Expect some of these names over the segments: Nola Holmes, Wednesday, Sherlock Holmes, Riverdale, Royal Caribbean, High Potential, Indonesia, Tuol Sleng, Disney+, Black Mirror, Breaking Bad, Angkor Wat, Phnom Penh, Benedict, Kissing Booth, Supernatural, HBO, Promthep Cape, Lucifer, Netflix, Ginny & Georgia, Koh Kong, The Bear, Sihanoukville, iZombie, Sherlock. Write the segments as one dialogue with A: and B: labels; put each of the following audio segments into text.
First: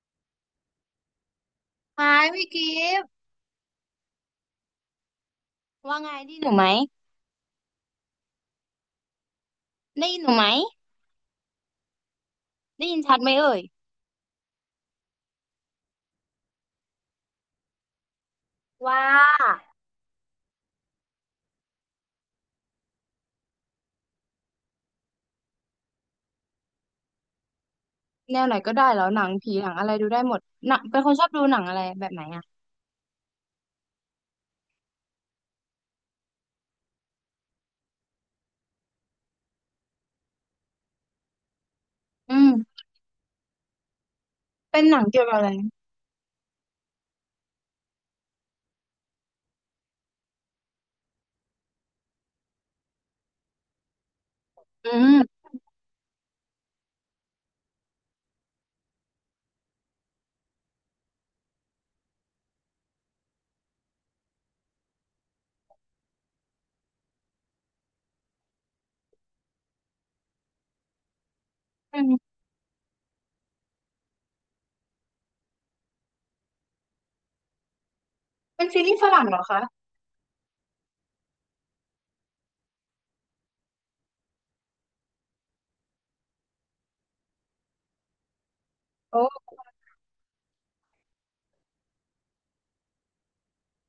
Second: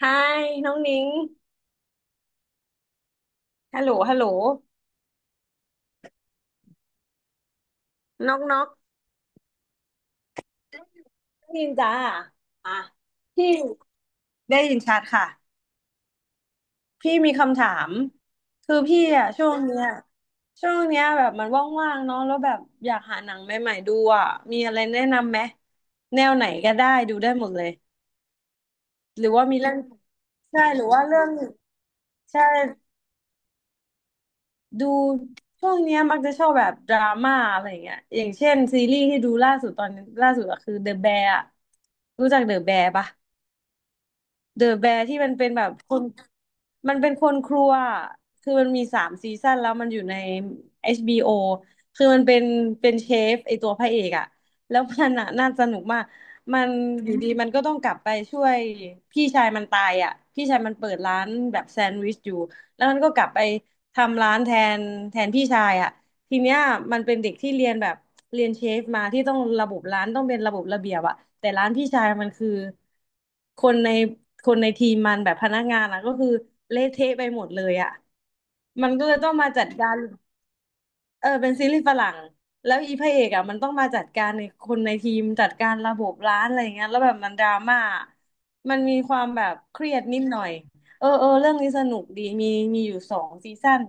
A: ไฮน้องนิ้ง
B: ไม้พี่กิฟต์
A: ฮัลโหลฮัลโหล
B: ว่าไงได้ยินหนูไหม
A: นอกนอก
B: ได้ยินหนูไหม
A: น้องนินจ้าอ่ะ
B: ได้ยินชัดไหม
A: พี่
B: เอ่ย
A: ได้ยินชัดค่ะพี่มีคำถามคือพี่
B: ว่า
A: อ่ะช่วงเนี้ยช่วงเนี้ยแบบมันว่างๆเนาะแล้วแบบอยากหาหนังใหม่ๆดูอ่ะมีอะไรแนะนำไหมแนวไหนก็ได้ดูได้หมดเลย
B: แนวไหนก็ได้แล้วห
A: ห
B: นั
A: รื
B: ง
A: อว่า
B: ผี
A: มี
B: หนั
A: เรื่อ
B: ง
A: ง
B: อะไรดูได้หมด
A: ใช่
B: หนั
A: ห
B: ง
A: รือ
B: เป็น
A: ว่า
B: คน
A: เรื่
B: ช
A: อ
B: อ
A: ง
B: บดูหนังอะไรแบบไหน
A: ใช่
B: อ่ะ
A: ดูช่วงเนี้ยมักจะชอบแบบดราม่าอะไรอย่างเงี้ยอย่างเช่นซีรีส์ที่ดูล่าสุดตอนนี้ล่าสุดอะคือ The Bear อะรู้
B: อื
A: จัก
B: ม
A: The Bear ปะ เดอะ
B: เป็น
A: แบ
B: หนัง
A: ร์ที่
B: เกี่ยว
A: มัน
B: กับอะ
A: เป็
B: ไร
A: นแบบคนมันเป็นคนครัวอะคือมันมีสามซีซั่นแล้วมันอยู่ใน HBO คือมันเป็นเป็นเชฟไอตัวพระเอกอะแล้ว
B: อื
A: มันอะ
B: ม
A: น่าสนุกมาก มันอยู่ดีมันก็ต้องกลับไปช่วยพี่ชายมันตายอะพี่ชายมันเปิดร้านแบบแซนด์วิชอยู่ แล้วมันก็กลับไปทำร้านแทนแทนพี่ชายอะ ทีเนี้ยมันเป็นเด็กที่เรียนแบบเรียนเชฟมาที่ต้องระบบร้านต้องเป็นระบบระเบียบอะแต่ร้านพี่
B: อื
A: ชายมัน
B: ม
A: คือคนในคนในทีมมันแบบพนักงานอะก็คือเละเทะไปหมดเลยอะ
B: เป็นซี
A: มัน
B: รีส์
A: ก็
B: ฝ
A: เลย
B: รั่ง
A: ต้อ
B: เห
A: ง
B: รอ
A: มา
B: คะ
A: จัดการเออเป็นซีรีส์ฝรั่งแล้วอีพระเอกอะมันต้องมาจัดการในคนในทีมจัดการระบบร้านอะไรอย่างเงี้ยแล้วแบบมันดราม่ามันมีควา
B: โอ้
A: มแบบเครียดนิดหน่อยเออเออเรื่องนี้สนุกดีมีมีอยู่สองซีซั่น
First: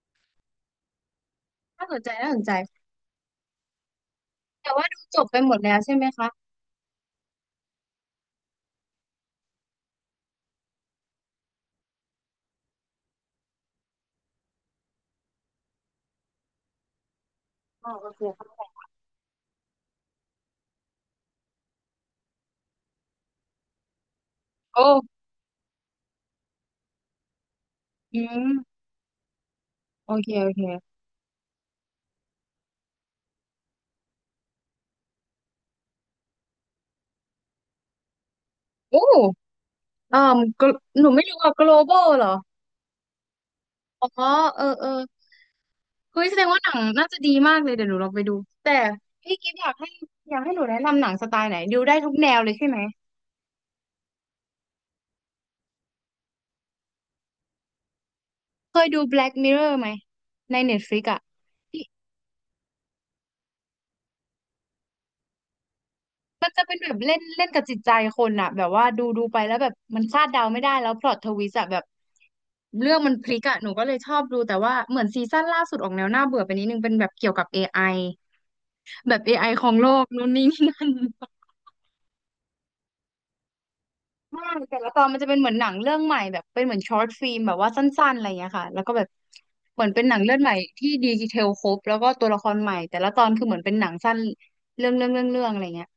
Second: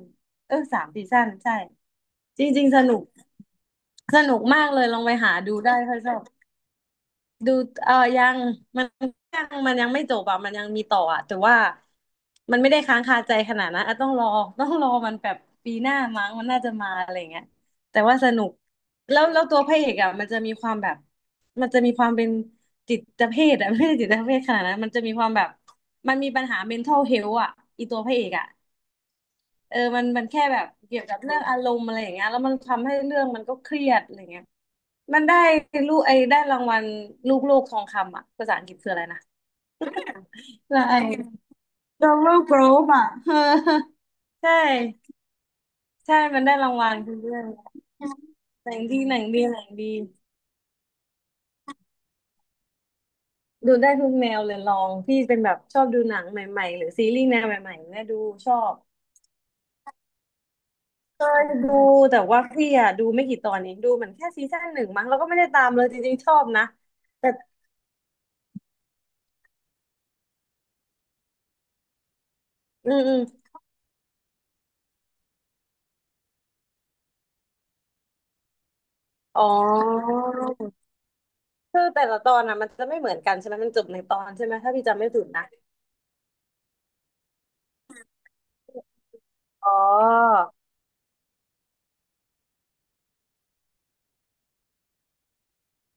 A: เออสามซีซั่นใช่
B: น่าสนใจน่าส
A: จ
B: นใจ
A: ริงๆสนุก สนุกมาก
B: แต่
A: เล
B: ว่า
A: ยล
B: ดู
A: องไป
B: จบ
A: หา
B: ไปหม
A: ดู
B: ด
A: ได้
B: แล้วใช่
A: ถ้า
B: ไหม
A: ชอบ
B: คะ
A: ดูเออยังมันยังมันยังไม่จบอ่ะมันยังมีต่ออ่ะแต่ว่ามันไม่ได้ค้างคาใจขนาดนั้นอ่ะต้องรอต้องรอมันแบบปีหน้ามั้งมันน่าจะมาอะไรเงี้ย
B: อ๋อ
A: แต่
B: โอ
A: ว่า
B: เค
A: สนุ
B: เข้า
A: ก
B: ใจ
A: แล้วแล้วตัวพระเอกอ่ะมันจะมีความแบบมันจะมีความเป็นจิตเภทอ่ะ ไม่ใช่จิตเภทขนาดนั้
B: โอ
A: นมันจะมี
B: ้
A: ความแบบมันมีปัญหา mental health อ่ะอีตัวพระ
B: อื
A: เอก
B: ม
A: อ่ะ เออมัน
B: โอ
A: มัน
B: เค
A: แค่
B: โอ
A: แบ
B: เค
A: บเกี่ยวกับเรื่องอารมณ์อะไรอย่างเงี้ยแล้วมันทำให้เรื่องมันก็เครียดอะไรเงี้ยมันได้ลูกไอ้ได้รางวัลลูกโลกทองคำอ่ะภาษาอังกฤษคือ
B: โอ้
A: อะไรนะ
B: เอ่า
A: อะไร
B: หนูไม่รู้
A: ้
B: ว่า global
A: ดอล
B: เหรอ
A: ลาร์โกรอบอ่ะ เออ
B: อ๋อ
A: ใช
B: เออเออ
A: ่ใช่
B: เฮ้ยแส
A: มั
B: ด
A: น
B: ง
A: ได้
B: ว่าห
A: รา
B: นั
A: ง
B: ง
A: วัล
B: น่า
A: คือ
B: จะดี
A: เรื่อง
B: มาก
A: เนี้ย
B: เลยเดี๋ยวหนูลองไปดู
A: ห
B: แต่
A: นังดีหนัง
B: พี่
A: ดี
B: กิฟ
A: ห
B: ต์
A: นั
B: อ
A: ง
B: ยาก
A: ดี
B: ให้อยากให้หนูแนะนำหนังสไตล์ไหนดูได้ทุกแนวเลยใช่ไหม
A: ดูได้ทุกแนวเลยลองพี่เป็นแบบชอบดูหนังใหม่ๆหรือซีรีส์แนวใหม่ๆเนี่ยดูชอบ
B: เคยดู Black Mirror ไหมใน Netflix อ่ะ
A: เคยดู
B: ที่
A: แต่ว่าพี่อะดูไม่กี่ตอนเองดูเหมือนแค่ซีซั่นหนึ่งมั้งแล้วก็ไม่ได้ตามเลยจริงๆชอบ
B: มันจะ
A: นะ
B: เป็นแบบเล่นเล่นกับจิตใจคนอ่ะแบบว่าดูไปแล้วแบบมันคาดเดาไม่ได้แล้วพล็อตทวิสต์อะแบบ
A: อื
B: เรื่อง
A: ม
B: มั
A: อื
B: น
A: ม
B: พลิกอ่ะหนูก็เลยชอบดูแต่ว่าเหมือนซีซั่นล่าสุดออกแนวน่าเบื่อไปนิดนึงเป็นแบบเกี่ยวกับ AI แบบ
A: อ๋
B: AI ของโลก
A: อ
B: นู่นนี่ นั่น
A: คือแต่ละตอนอ่ะมันจะไม่เหมือนกันใช่ไหมมันจบในตอน
B: ใช่
A: ใช่ไหมถ้า
B: แต่
A: พี่
B: ละต
A: จำ
B: อน
A: ไม่
B: มัน
A: ผิ
B: จะ
A: ด
B: เป็น
A: นะ
B: เหมือนหนังเรื่องใหม่แบบเป็นเหมือนช็อตฟิล์มแบบว่าสั้นๆอะไรอย่างเงี้ยค่ะแล้วก็แบบ
A: อ๋อ
B: เหมือนเป็นหนังเรื่องใหม่ที่ดีเทลครบแล้วก็ตัวละครใหม่แต่ละตอนคือเหมือนเป็นหนังสั้นเรื่องอะไรเงี้ย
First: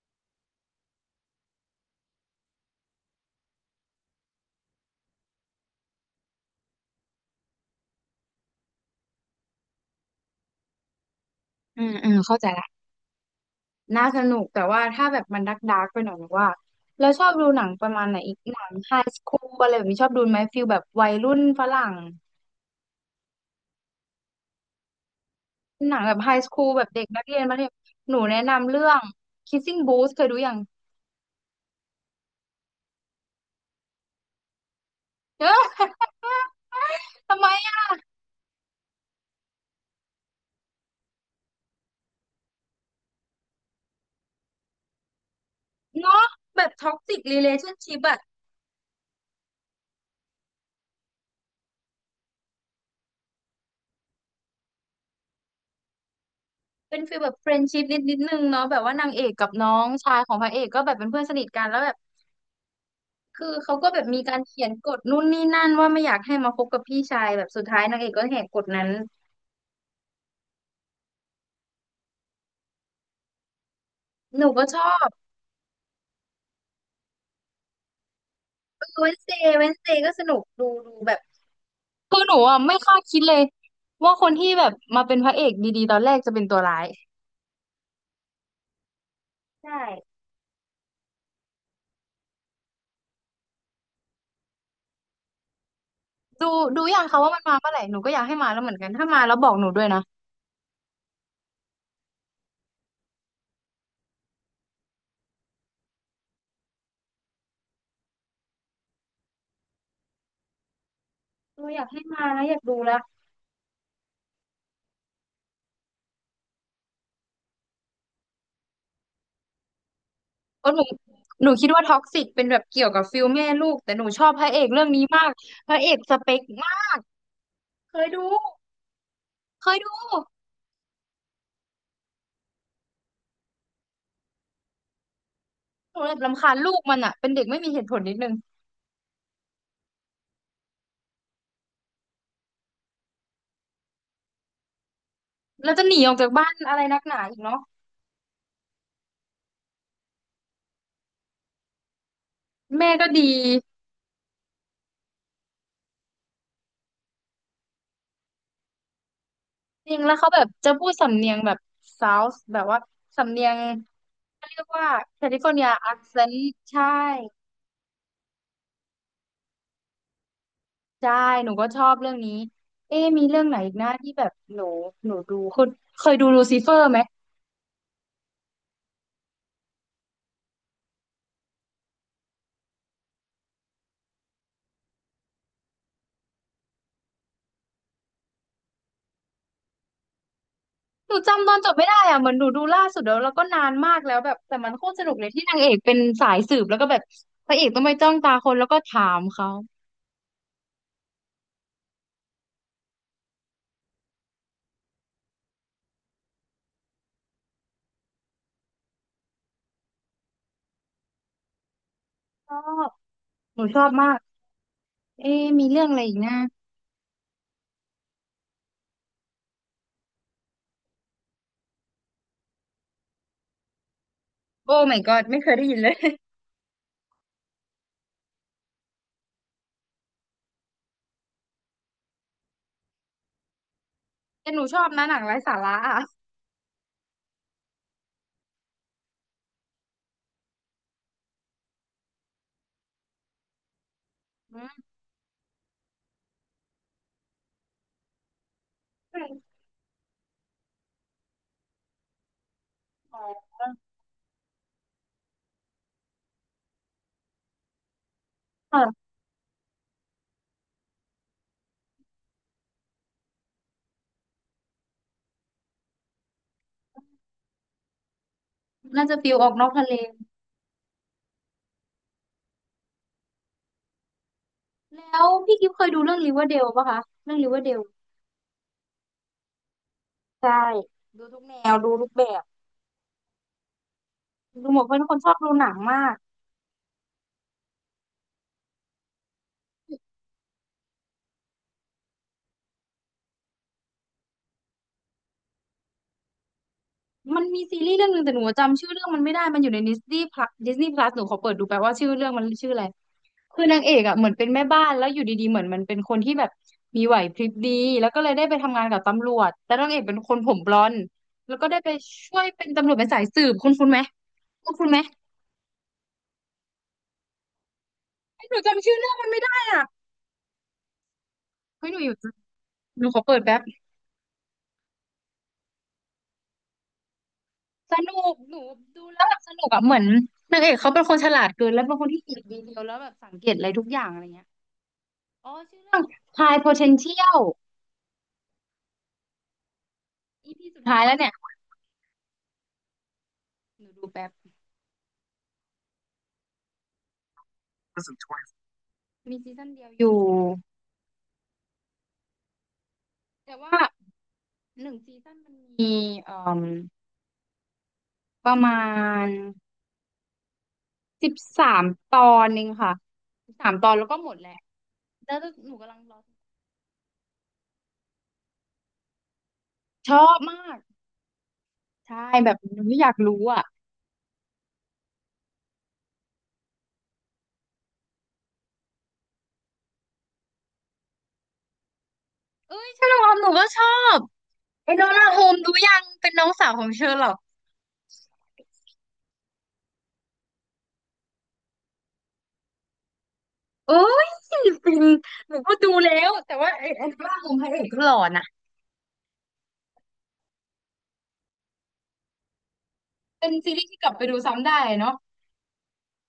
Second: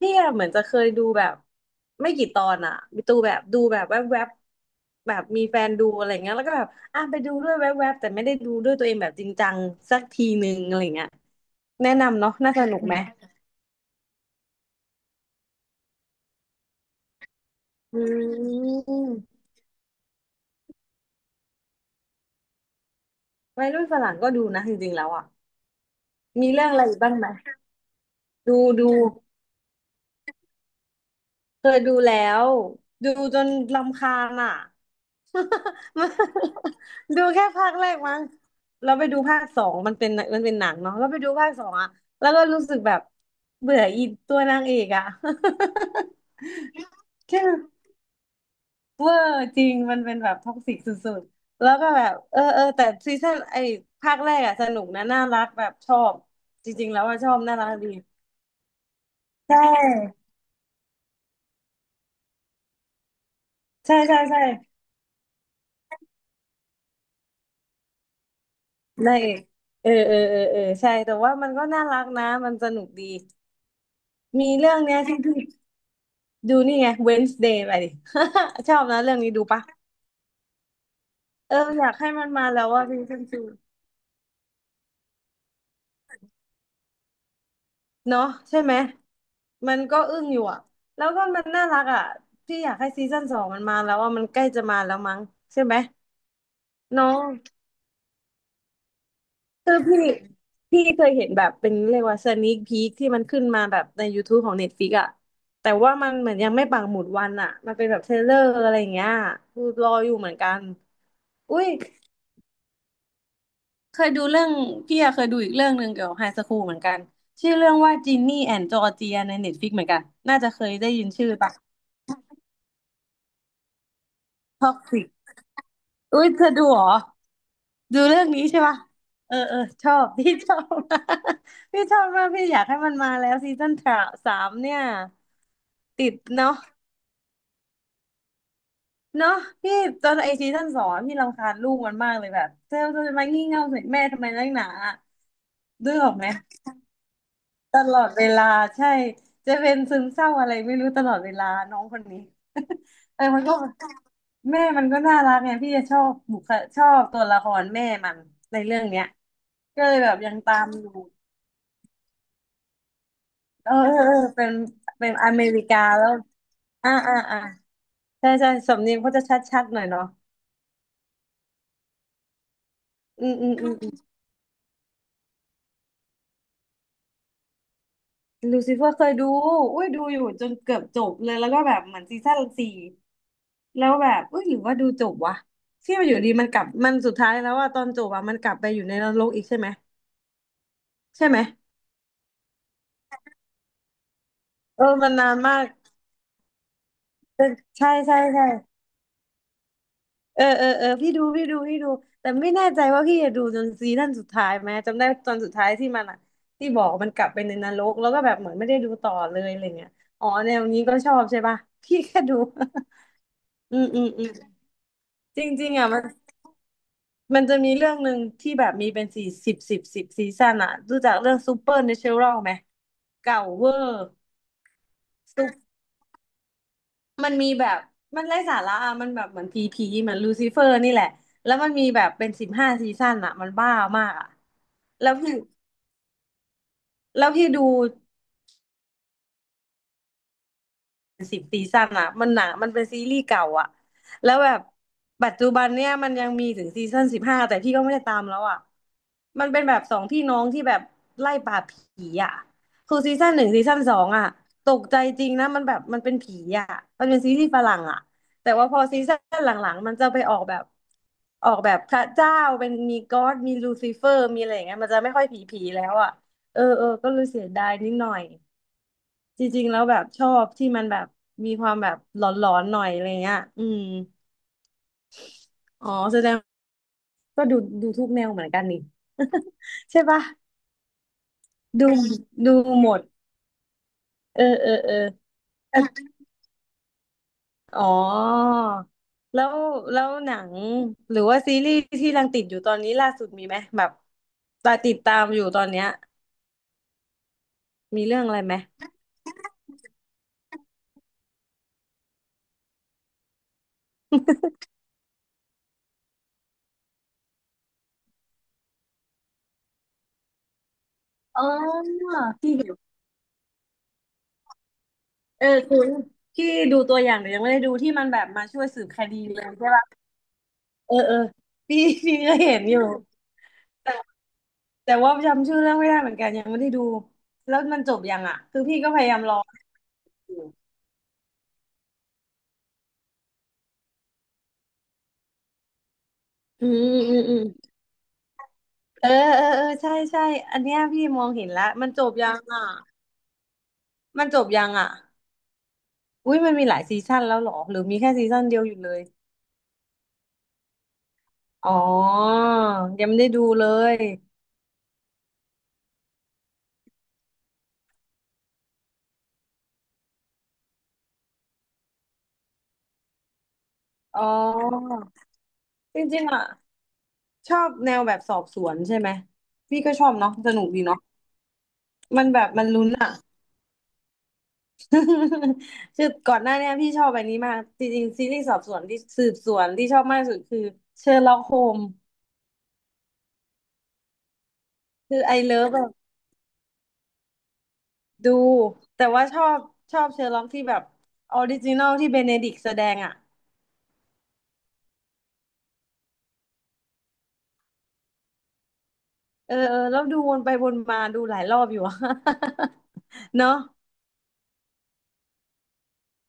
A: พี่อะเหมือนจะเคยดูแบบไม่กี่ตอนอ่ะมีตูแบบดูแบบแวบๆบแบบมีแฟนดูอะไรเงี้ยแล้วก็แบบอ่ะไปดูด้วยแวบๆแต่ไม่ได้ดูด้วยตัวเองแบบจริงจังสักทีนึงอะไรเงี้ย
B: อื
A: แนะ
B: มอืม
A: นำเนาะ
B: เข้าใจ
A: น่าส
B: ละ
A: นุกไหม
B: น่าสนุกแต่ว่าถ้าแบบมันดักไปหน่อยหรือว่าเราชอบดูหนังประ
A: อื
B: มาณไหนอีกหนังไฮสคู
A: ม
B: ลอะไรแบบนี้ชอบดูไหมฟิลแบบวัยรุ่นฝรั่ง
A: วัยรุ่นฝรั่งก็ดูนะจริงๆแล้วอ่ะ
B: หนังแบบไฮส
A: มี
B: คู
A: เรื่อ
B: ล
A: งอะ
B: แบ
A: ไร
B: บ
A: อีก
B: เด็ก
A: บ้าง
B: นัก
A: ไหม
B: เรียนมัธยมหนูแนะ
A: ดู
B: นำเรื่
A: ดู
B: อง Kissing Booth เคยดูยัง
A: เคยดูแล้วดูจนรำคาญอ่ะ
B: เออ
A: ดู
B: ทำ
A: แค่
B: ไม
A: ภาคแรก
B: อะ
A: มั้งเราไปดูภาคสองมันเป็นมันเป็นหนังเนาะเราไปดูภาคสองอะแล้วก็รู้สึกแบบเบื่ออีตัวนางเอกอะ
B: เนาะแบบท็อกซิกรี
A: แค่
B: เลชั่นชิพอะ
A: เวอร์จริงมันเป็นแบบท็อกซิกสุดๆแล้วก็แบบเออเออแต่ซีซั่นไอ้ภาคแรกอะสนุกนะน่ารักแบบชอบจริงๆ
B: เป็
A: แล้
B: น
A: ว
B: ฟี
A: ว่า
B: ล
A: ช
B: แบ
A: อ
B: บ
A: บ
B: เฟร
A: น่า
B: น
A: รั
B: ด์
A: ก
B: ชิพ
A: ดี
B: นิดนึงเนาะแบบว่านางเอกกับ
A: ใช
B: น้องชาย
A: ่
B: ของพระเอกก็แบบเป็นเพื่อนสนิทกันแล้วแบบคือเขาก็
A: ใช่
B: แบบ
A: ใช่
B: มีกา
A: ใช่
B: รเขียนกฎนู่นนี่นั่นว่าไม่อยากให้มาคบกับพี่ชายแบบสุดท้ายนางเอกก็แหกกฎนั้น
A: นางเอกเออเออเออเออใช่แต่ว่ามันก็น่ารักนะมันสนุกดี
B: หนู
A: มี
B: ก็
A: เรื่อ
B: ช
A: ง
B: อ
A: เนี้ย
B: บ
A: ที่พี่ ดูนี่ไง Wednesday ไปดิ ชอบนะ
B: เว
A: เรื่
B: น
A: อง
B: เซ
A: นี้ดูปะ
B: เวนเซก็สนุกดูแบบ
A: เอออยากให้
B: คือ
A: มัน
B: หนู
A: มา
B: อ่ะ
A: แล้ว
B: ไม่
A: ว่า
B: คา
A: พิ
B: ด
A: งคั
B: คิ
A: น
B: ด
A: ต์
B: เล
A: จู
B: ยว่าคนที่แบบมาเป็นพระเอกดีๆตอนแรกจะเป็นตัวร้าย
A: เนาะใช่ไหม มั
B: ใช่
A: นก็อึ้งอยู่อะแล้วก็มันน่ารักอะพี่อยากให้ซีซั่นสองมันมาแล้วว่ามันใกล้จะมาแล้วมั้งใช่ไหม
B: ดูดูอย่าง
A: เน้อ
B: เขา
A: ง
B: ว่ามันมาเมื่อไหร่หนูก็อยากให้มาแล้วเหมือนกันถ้ามาแล้วบอกหนู
A: คือ
B: ด้วย
A: พี่
B: นะ
A: พี่เคยเห็นแบบเป็นเรียกว่าสนี k พี k ที่มันขึ้นมาแบบใน YouTube ของ Netflix อะแต่ว่ามันเหมือนยังไม่ปักหมุดวันอะมันเป็นแบบเทรลเลอร์อะไรอย่างเงี้ยคือรออยู่เหมือนกันอุ้
B: หนู
A: ย
B: อยากให้มาแล้วอยากดูแล้ว
A: เคยดูเรื่องพี่อะเคยดูอีกเรื่องหนึ่งเกี่ยวกับไฮสคูลเหมือนกันชื่อเรื่องว่าจินนี่แอนจอร์เจียในเน็ตฟลิกเหมือนกันน่าจะเค
B: เออ
A: ย
B: หนู
A: ได้ยินชื่อ
B: หนู
A: ปะ
B: คิดว่าท็อกซิกเป็นแบบเกี่ยวกับฟิลแม่ลูกแต่หนูชอบพระเอก
A: ท็อก
B: เรื่อง
A: ซิ
B: นี้
A: ก
B: มากพระเอกส
A: อุ้
B: เป
A: ย
B: ค
A: เธอดู
B: มา
A: เหรอ
B: กเค
A: ดู
B: ย
A: เรื่
B: ดู
A: องนี้ใช่ปะเออเออ
B: เคย
A: ช
B: ดู
A: อบ พี่ชอบ พี่ชอบมากพี่อยากให้มันมาแล้วซีซั่นสามเนี่ย
B: หนู
A: ติ
B: แบ
A: ด
B: บรำคา
A: เนาะ
B: ญลูกมันอ่ะเป็นเด็กไม่มีเหตุผลนิดนึง
A: เนาะพี่ตอนไอซีซั่นสองพี่รำคาญลูกมันมากเลยแบบเธอจะมางี่เง่าใส่แม่ทำไมนักหนา
B: แล้วจะห
A: ด้วย
B: นี
A: อ
B: อ
A: อ
B: อ
A: ก
B: ก
A: ไหม
B: จากบ้านอะไรนักหนาอีกเนาะ
A: ตลอดเวลาใช่จะเป็นซึมเศร้าอะไรไม่รู้ตลอดเวลาน้องคนนี้
B: แม่ก็
A: เออ
B: ดี
A: มันก็แม่มันก็น่ารักไงพี่จะชอบบุคชอบตัวละครแม่มันในเรื่องเนี้ยก็
B: จ
A: เล
B: ริ
A: ย
B: ง
A: แบ
B: แล้ว
A: บ
B: เขา
A: ยัง
B: แบบ
A: ตาม
B: จะ
A: อ
B: พู
A: ยู่
B: ดสำเนียงแบบเซาวส์แบบว่าสำเนียง
A: เออเออเออเป็
B: เขา
A: น
B: เรียกว่า
A: เป็น
B: แค
A: อ
B: ลิ
A: เม
B: ฟอร์เนี
A: ริ
B: ย
A: กา
B: อัก
A: แล้ว
B: เซนต์ใช่
A: อ่าอ่าอ่าใช่ใช่สำเนียงเขาจะชัดๆหน่อยเนาะ
B: ใช่หนูก็ชอบเรื่องนี้เอ๊ะมี
A: อืม
B: เรื่อง
A: อื
B: ไห
A: ม
B: น
A: อื
B: อีกนะ
A: ม
B: ที่แบบหนูดูเคยดูลูซิเฟอร์ไหม
A: ลูซิเฟอร์เคยดูอุ้ยดูอยู่จนเกือบจบเลยแล้วก็แบบเหมือนซีซั่นสี่ แล้วแบบเอ้ยหรือว่าดูจบวะที่มันอยู่ดีมันกลับมันสุดท้ายแล้วว่าตอนจบอะมันกลับไปอยู่ในนรกอีกใช่ไหม
B: หนู
A: ใช่ไหม
B: จำตอนจบไม่ได้อ่ะเหมือนหนูดูล่าสุดแล้วแล้วก็นานมากแล้วแบบแต่มัน
A: เอ
B: โค
A: อ
B: ตรส
A: มั
B: นุ
A: น
B: กเล
A: นา
B: ย
A: น
B: ที่
A: มา
B: นางเอ
A: ก
B: กเป็นสายสืบแล้วก็แบบ
A: เออ
B: พระเอกต้อง
A: ใช่
B: ไปจ้อง
A: ใช่
B: ตา
A: ใช่
B: คนแล้วก็ถามเขา
A: เออเออเออพี่ดูแต่ไม่แน่ใจว่าพี่จะดูจนซีซั่นสุดท้ายไหมจำได้ตอนสุดท้ายที่มันอะที่บอกว่ามันกลับไปในนรกแล้วก็แบบเหมือนไม่ได้ดูต่อเลยอะไรเงี้ยอ๋อแนวนี้ก็ชอบใช่ปะพี่แค่ดู
B: ชอบหนู
A: อื
B: ชอ
A: ม
B: บ
A: อืม
B: มาก
A: อืมจร
B: เอ๊ะมี
A: ิงๆ
B: เรื่อ
A: อ่ะ
B: งอะ
A: มั
B: ไร
A: น
B: อีกนะ
A: มันจะมีเรื่องหนึ่งที่แบบมีเป็นสี่สิบซีซั่นอ่ะรู้จักเรื่องซูเปอร์เนเชอรัลไหม เก่าเวอร์
B: โอ้ my god ไม่
A: สุ
B: เคยได้
A: ด
B: ยินเลย
A: มันมีแบบ มันไร้สาระอะมันแบบเหมือนพีพีเหมือนลูซิเฟอร์นี่แหละ แล้วมันมีแบบเป็นสิบห้าซีซั่นอะมันบ้ามากอะ
B: แต่หนูชอบนะ
A: แล้
B: ห
A: ว
B: นัง
A: พี่
B: ไร้สาระอ่ะ
A: แล้วพี่ดู สิบซีซั่นอ่ะมันหนังมันเป็นซีรีส์เก่าอ่ะแล้วแบ
B: อื
A: บ
B: ม
A: ปัจจุบันเนี่ยมันยังมีถึงซีซั่นสิบห้าแต่พี่ก็ไม่ได้ตามแล้วอ่ะมันเป็นแบบสองพี่น้องที่แบบไล่ปราบผีอ่ะคือซี
B: อ๋
A: ซั่นหนึ่ง
B: อ
A: ซีซั่นสองอ่ะตกใจจริงนะมันแบบมันเป็นผีอ่ะมันเป็นซีรีส์ฝรั่งอ่ะแต่ว่าพอซี
B: ค่ะ
A: ซั่นหลังๆมันจะไปออกแบบออกแบบพระเจ้าเป็นมีก็อดมีลูซิเฟอร์มีอะไรอย่างเงี้ยมันจะไม่ค่อยผีผีแล้วอ่ะเออเออก็เลยเสียดายนิดหน่อย
B: น่าจะฟิล
A: จ
B: ออกน
A: ริง
B: อก
A: ๆ แล้ว
B: ทะเล
A: แบบชอบที่มันแบบมีความแบบหลอนๆหน่อยอะไรเงี้ยอืม
B: แล้วพี่กิฟเค
A: อ๋
B: ย
A: อ
B: ดูเรื่อ
A: แส
B: ง
A: ด
B: ริ
A: ง
B: เวอร์เดลปะคะเรื่อง
A: ก็
B: ริเว
A: ดู
B: อร์เดล
A: ดูทุกแนวเหมือนกันนี่ ใช่ปะ
B: ใช่ดูทุกแนว
A: ดู
B: ดูทุกแบบ
A: ดูหมดเออเอ
B: ดู
A: อ
B: หมดเพ
A: เออ
B: ราะเป็นคนชอบดูหนัง
A: แต่
B: มาก
A: อ๋อแล้วแล้วหนังหรือว่าซีรีส์ที่กำลังติดอยู่ตอนนี้ล่าสุดมีไหมแบบตาติดตามอยู่ตอนเนี้ย
B: มันมีซีรีส์
A: มี
B: เรื่องห
A: เรื่
B: นึ่
A: อง
B: งแต่
A: อะ
B: ห
A: ไร
B: นู
A: ไหม
B: จำชื่อเรื่องมันไม่ได้ มันอยู่ในดิสนีย์พลัสหนูขอเปิดดูแปลว่าชื่อเรื่องมันชื่ออะไรคือนางเอกอ่ะเหมือนเป็นแม่บ้านแล้วอยู่ดีๆเหมือนมันเป็นคนที่แบบมีไหวพริบดีแล้วก็เลยได้ไปทำงานกับตำรวจแต่นางเอกเป็นคนผมบลอนด์
A: อ๋อ
B: แล้วก็ได้ไปช่วย
A: ที่
B: เป็นตำรวจเป็นสายสืบคุณไหมคุณไหม
A: เออคุณที่ดูตัวอย่างแต่ยังไม่ได้ดูที่มันแบบมา
B: เฮ้ยหนู
A: ช่วยสื
B: จำ
A: บ
B: ชื่อ
A: ค
B: เรื่อง
A: ดี
B: มัน
A: เล
B: ไม่
A: ย
B: ได้
A: ใช่
B: อ่ะ
A: ปะ เออเออพี่
B: เฮ้ยห นูอยู่
A: พี่ก็เห็นอยู่
B: หนูขอเปิดแป๊บ
A: แต่แต่ว่าจำชื่อเรื่องไม่ได้เหมือนกันยังไม่ได้ดูแล้วมันจ
B: ส
A: บยั
B: นุ
A: ง
B: ก
A: อ่ะ
B: ห
A: คื
B: นู
A: อพี่ก็พ
B: ดู
A: ยายาม
B: แล้ว
A: ร
B: แบ
A: อ
B: บสนุกอ่ะเหมือน
A: อยู่
B: นางเอกเขาเป็นคนฉลาดเกินแล้วเป็นคนที่เก็บดีเทลแล้วแบบสังเกตอะไรทุกอย่างอะไรเงี้ยอ๋อชื่อเรื่อง High
A: อืมอืมอื
B: Potential
A: มเออเออเออใช่ใช่
B: อี
A: อัน
B: พี
A: เนี้ย
B: สุดท้าย
A: พี่
B: แล้ว
A: มอ
B: เนี่
A: ง
B: ย
A: เห็นแล้วมันจบยังอ่ะ
B: หนูดู
A: มั
B: แป๊
A: น
B: บ
A: จบ
B: มี
A: ยังอ่ะอุ้ยมันมีหลายซีซั่นแล้วเหรอหรือมีแค่ซีซั่น
B: ซ
A: เดียวอยู่เลย
B: ีซั่นเดียวอยู่
A: อ๋อยังไม่ได้ดู
B: แต่
A: เล
B: ว่า
A: ย
B: หนึ่งซีซั่นมันมีเอ่มประมาณสิบสามตอนเองค่ะสิบสามตอนแล้วก็
A: อ๋
B: หม
A: อ
B: ดแหละแล้วหนูกำลั
A: จ
B: งรอ
A: ริงๆอ่ะชอบแนวแบบสอบสวนใช่ไหมพี่ก็ชอ
B: ช
A: บ
B: อ
A: เนาะ
B: บ
A: สนุก
B: มาก
A: ดีเนาะ
B: ใช่
A: มันแบ
B: แบ
A: บ
B: บ
A: มัน
B: หนู
A: ลุ้น
B: อ
A: อ่ะ
B: ยากรู้อ่ะ
A: คือก่อนหน้าเนี้ยพี่ชอบอันนี้มากจริงๆซีรีส์สอบสวนที่สืบสวนที่ชอบมากที่สุดคือเชอร์ล็อกโฮม
B: เอ้ยเชอร์ล็อกโฮมส์หนูก็ชอบไอ้โน
A: คือ
B: ล่า
A: ไอ
B: โฮม
A: เลิฟ
B: ดู
A: แบบ
B: ยังเป็นน้องสาวของเชอร์ล็อก
A: ดูแต่ว่าชอบเชอร์ล็อกที่แบบออริจินอลที่เบเนดิกต์แสดงอ่ะ
B: เอ้ยเป็นหนูก็ดูแล้วแต่ว่าไอ้โนล่าโฮมส์พระเอกก็หล่อนะ
A: เออเออแล้วดูวนไปวนมาดูหลายรอบอยู่อะ
B: เป็น
A: เนาะ
B: ซีรีส์ที่กลับไปดูซ้ำได้เนาะ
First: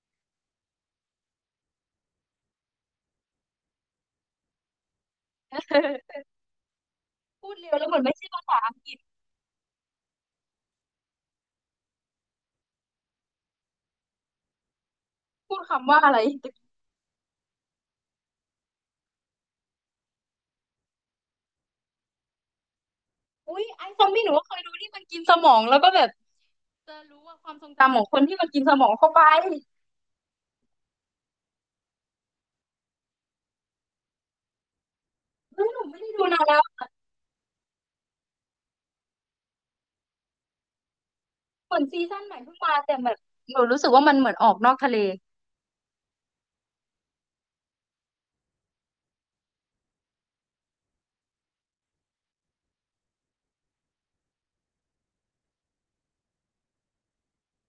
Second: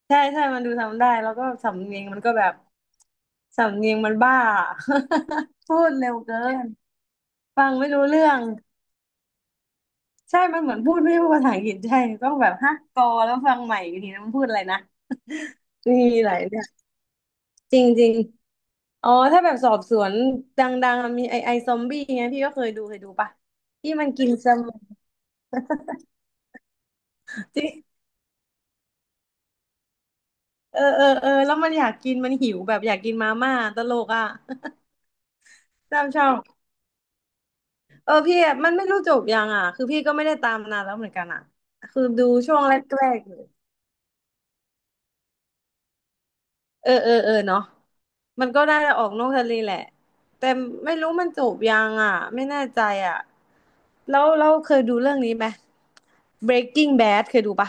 A: ใช่ใช่มันดูทำได้แล้วก็สำเนียงมันก็แบบสำเนียงมันบ้า พูดเร็วเกิน
B: พูด
A: ฟั
B: เร็
A: ง
B: วแล้ว
A: ไม่
B: เหมือ
A: รู้
B: นไม่
A: เรื่
B: ใช่
A: อง
B: ภาษาอังกฤษ
A: ใช่มันเหมือนพูดไม่พูดภาษาอังกฤษใช่ต้องแบบฮะกอแล้วฟังใหม่อีกทีนะมันพูดอะไรนะ
B: พูดคำ
A: มี
B: ว่าอะไร่
A: หลายเนี่ยจริงจริงอ๋อถ้าแบบสอบสวนดังๆอะมีไอซอมบี้ไงพี่ก็เคยดูปะ
B: อุ้ยไอ
A: ที่
B: ซ
A: มั
B: อ
A: น
B: มบี้
A: กิ
B: ห
A: น
B: นูก็
A: ส
B: เคย
A: ม
B: ดู
A: อง
B: ที่มันกินสมองแล้วก็แบบจะรู้ว่าความทร
A: ที่
B: งจำของคนที่มันกินสมองเข้าไปเฮ้ย
A: เออเออเออแล้วมันอยากกินมันหิวแบบอยากกินมาม่าตลกอ่ะ
B: หนู ไม่
A: ตาม
B: ได้ดู
A: ช่อง
B: นานแล้ว
A: เออพี่อะมันไม่รู้จบยังอ่ะคือพี่ก็ไม่ได้ตามนานแล้วเหมือนกันอ่ะ
B: เหมือนซี
A: คือ
B: ซั่น
A: ดู
B: ใหม่เพิ่
A: ช่
B: ง
A: วง
B: มา
A: แร
B: แต่แบบ
A: กๆอยู่
B: หนูรู้สึกว่ามันเหมือนออกนอกทะเล
A: เออเออเออเนาะมันก็ได้ออกนอกทะเลแหละแต่ไม่รู้มันจูบยังอ่ะไม่แน่ใจอ่ะแล้วเราเคยดูเรื่องนี้ไหม Breaking Bad เคยดูปะ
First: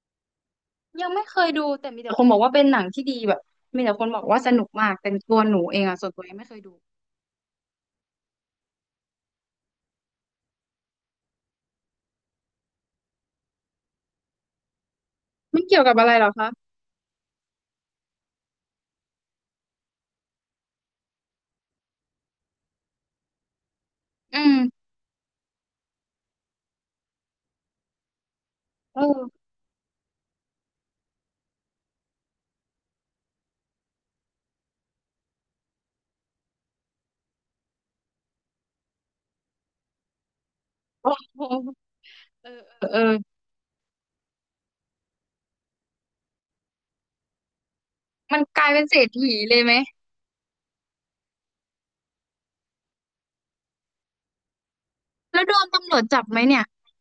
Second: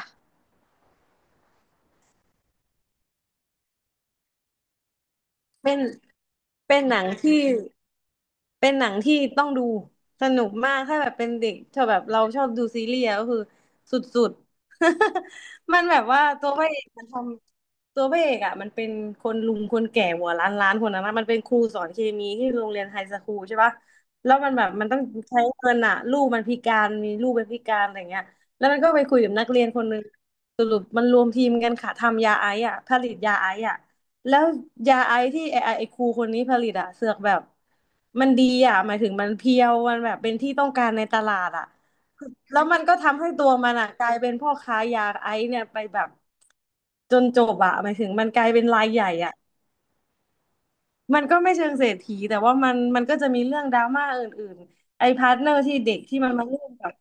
B: ยังไม่เคยดูแต่มีแต่คนบอกว่าเป็นหนังที่ดีแบบมีแต่คนบอกว่าสนุกมากแต่ตัวหนู
A: เป็
B: เอ
A: น
B: งอะส่วนตัวยังไม่เคยดู
A: เป็นหนังที่เป็นหนังที่ต้องดูสนุกมากถ้าแบบเป็นเด็กชอบแบบเราชอบดูซีรีส์อะก็คือสุดๆ
B: มัน เกี่
A: มั
B: ย
A: น
B: วกั
A: แบ
B: บ
A: บ
B: อะไร
A: ว่า
B: เหรอ
A: ตั
B: คะ
A: วพระเอกมันทำตัวพระเอกอ่ะมันเป็นคนลุงคนแก่หัวล้านคนนั้นนะมันเป็นครูสอนเคมีที่โรงเรียนไฮสคูลใช่ปะแล้ว
B: อื
A: มันแบบ
B: ม
A: มันต้องใช้เงินอะลูกมันพิการมีลูกเป็นพิการอะไรเงี้ยแล้วมันก็
B: เอ
A: ไปคุยกับ
B: อ
A: นักเรียนคนหนึงสรุปมันรวมทีมกันค่ะทำยาไอซ์อ่ะผลิตยาไอซ์อ่ะ แล้วยาไอที่ไอครูคนนี้ผลิตอะเสือกแบบมันดีอะหมายถึงมันเพียวมันแบบเป็นที่ต้องการใน
B: โอ้
A: ตลา
B: โห
A: ดอะ
B: เอ
A: แล้
B: อ
A: วมัน
B: เออ
A: ก็
B: เออ
A: ทำให้ตัวมันอะกลายเป็นพ่อค้ายาไอเนี่ยไปแบบจนจบอะหมายถึงมัน
B: มั
A: ก
B: น
A: ลาย
B: ก
A: เป็น
B: ลายเป็
A: รา
B: น
A: ย
B: เศร
A: ให
B: ษ
A: ญ่
B: ฐี
A: อะ
B: เลยไหม
A: มันก็ไม่เชิงเศรษฐีแต่ว่ามันก็จะมีเรื่องดราม่าอื่นๆไอพาร์ท
B: แล้ว
A: เนอ
B: โด
A: ร์
B: น
A: ที่
B: ตำร
A: เด็ก
B: วจ
A: ที่
B: จับ
A: มัน
B: ไหม
A: มา
B: เนี่
A: ร่
B: ย
A: วมกับ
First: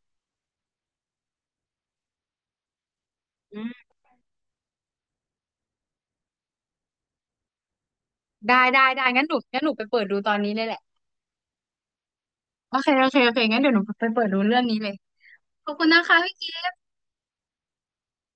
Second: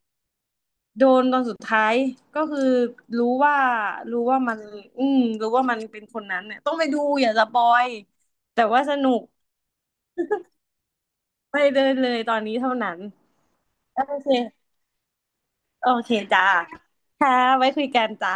A: โดนตอนสุดท้ายก็คือรู้ว่ารู้ว่ามันรู้ว่ามันเป็นคนนั้นเนี่ยต้องไปดูอย่าสปอย
B: ได้
A: แต่ว่า
B: ได้
A: ส
B: ได้
A: นุก
B: งั้นหนูไปเปิดดูตอนนี้เลยแหละ
A: ไม่ได้เลยตอนนี้เท่า
B: โอเค
A: นั้น
B: โอเคโอเคงั้นเดี๋ยวหนูไป
A: โอ
B: เปิด
A: เค
B: ดูเรื่องนี้เลยขอบคุ
A: โอ
B: ณนะ
A: เค
B: คะพี่
A: จ้า
B: กิฟ
A: ค่ะไว้คุยกันจ้า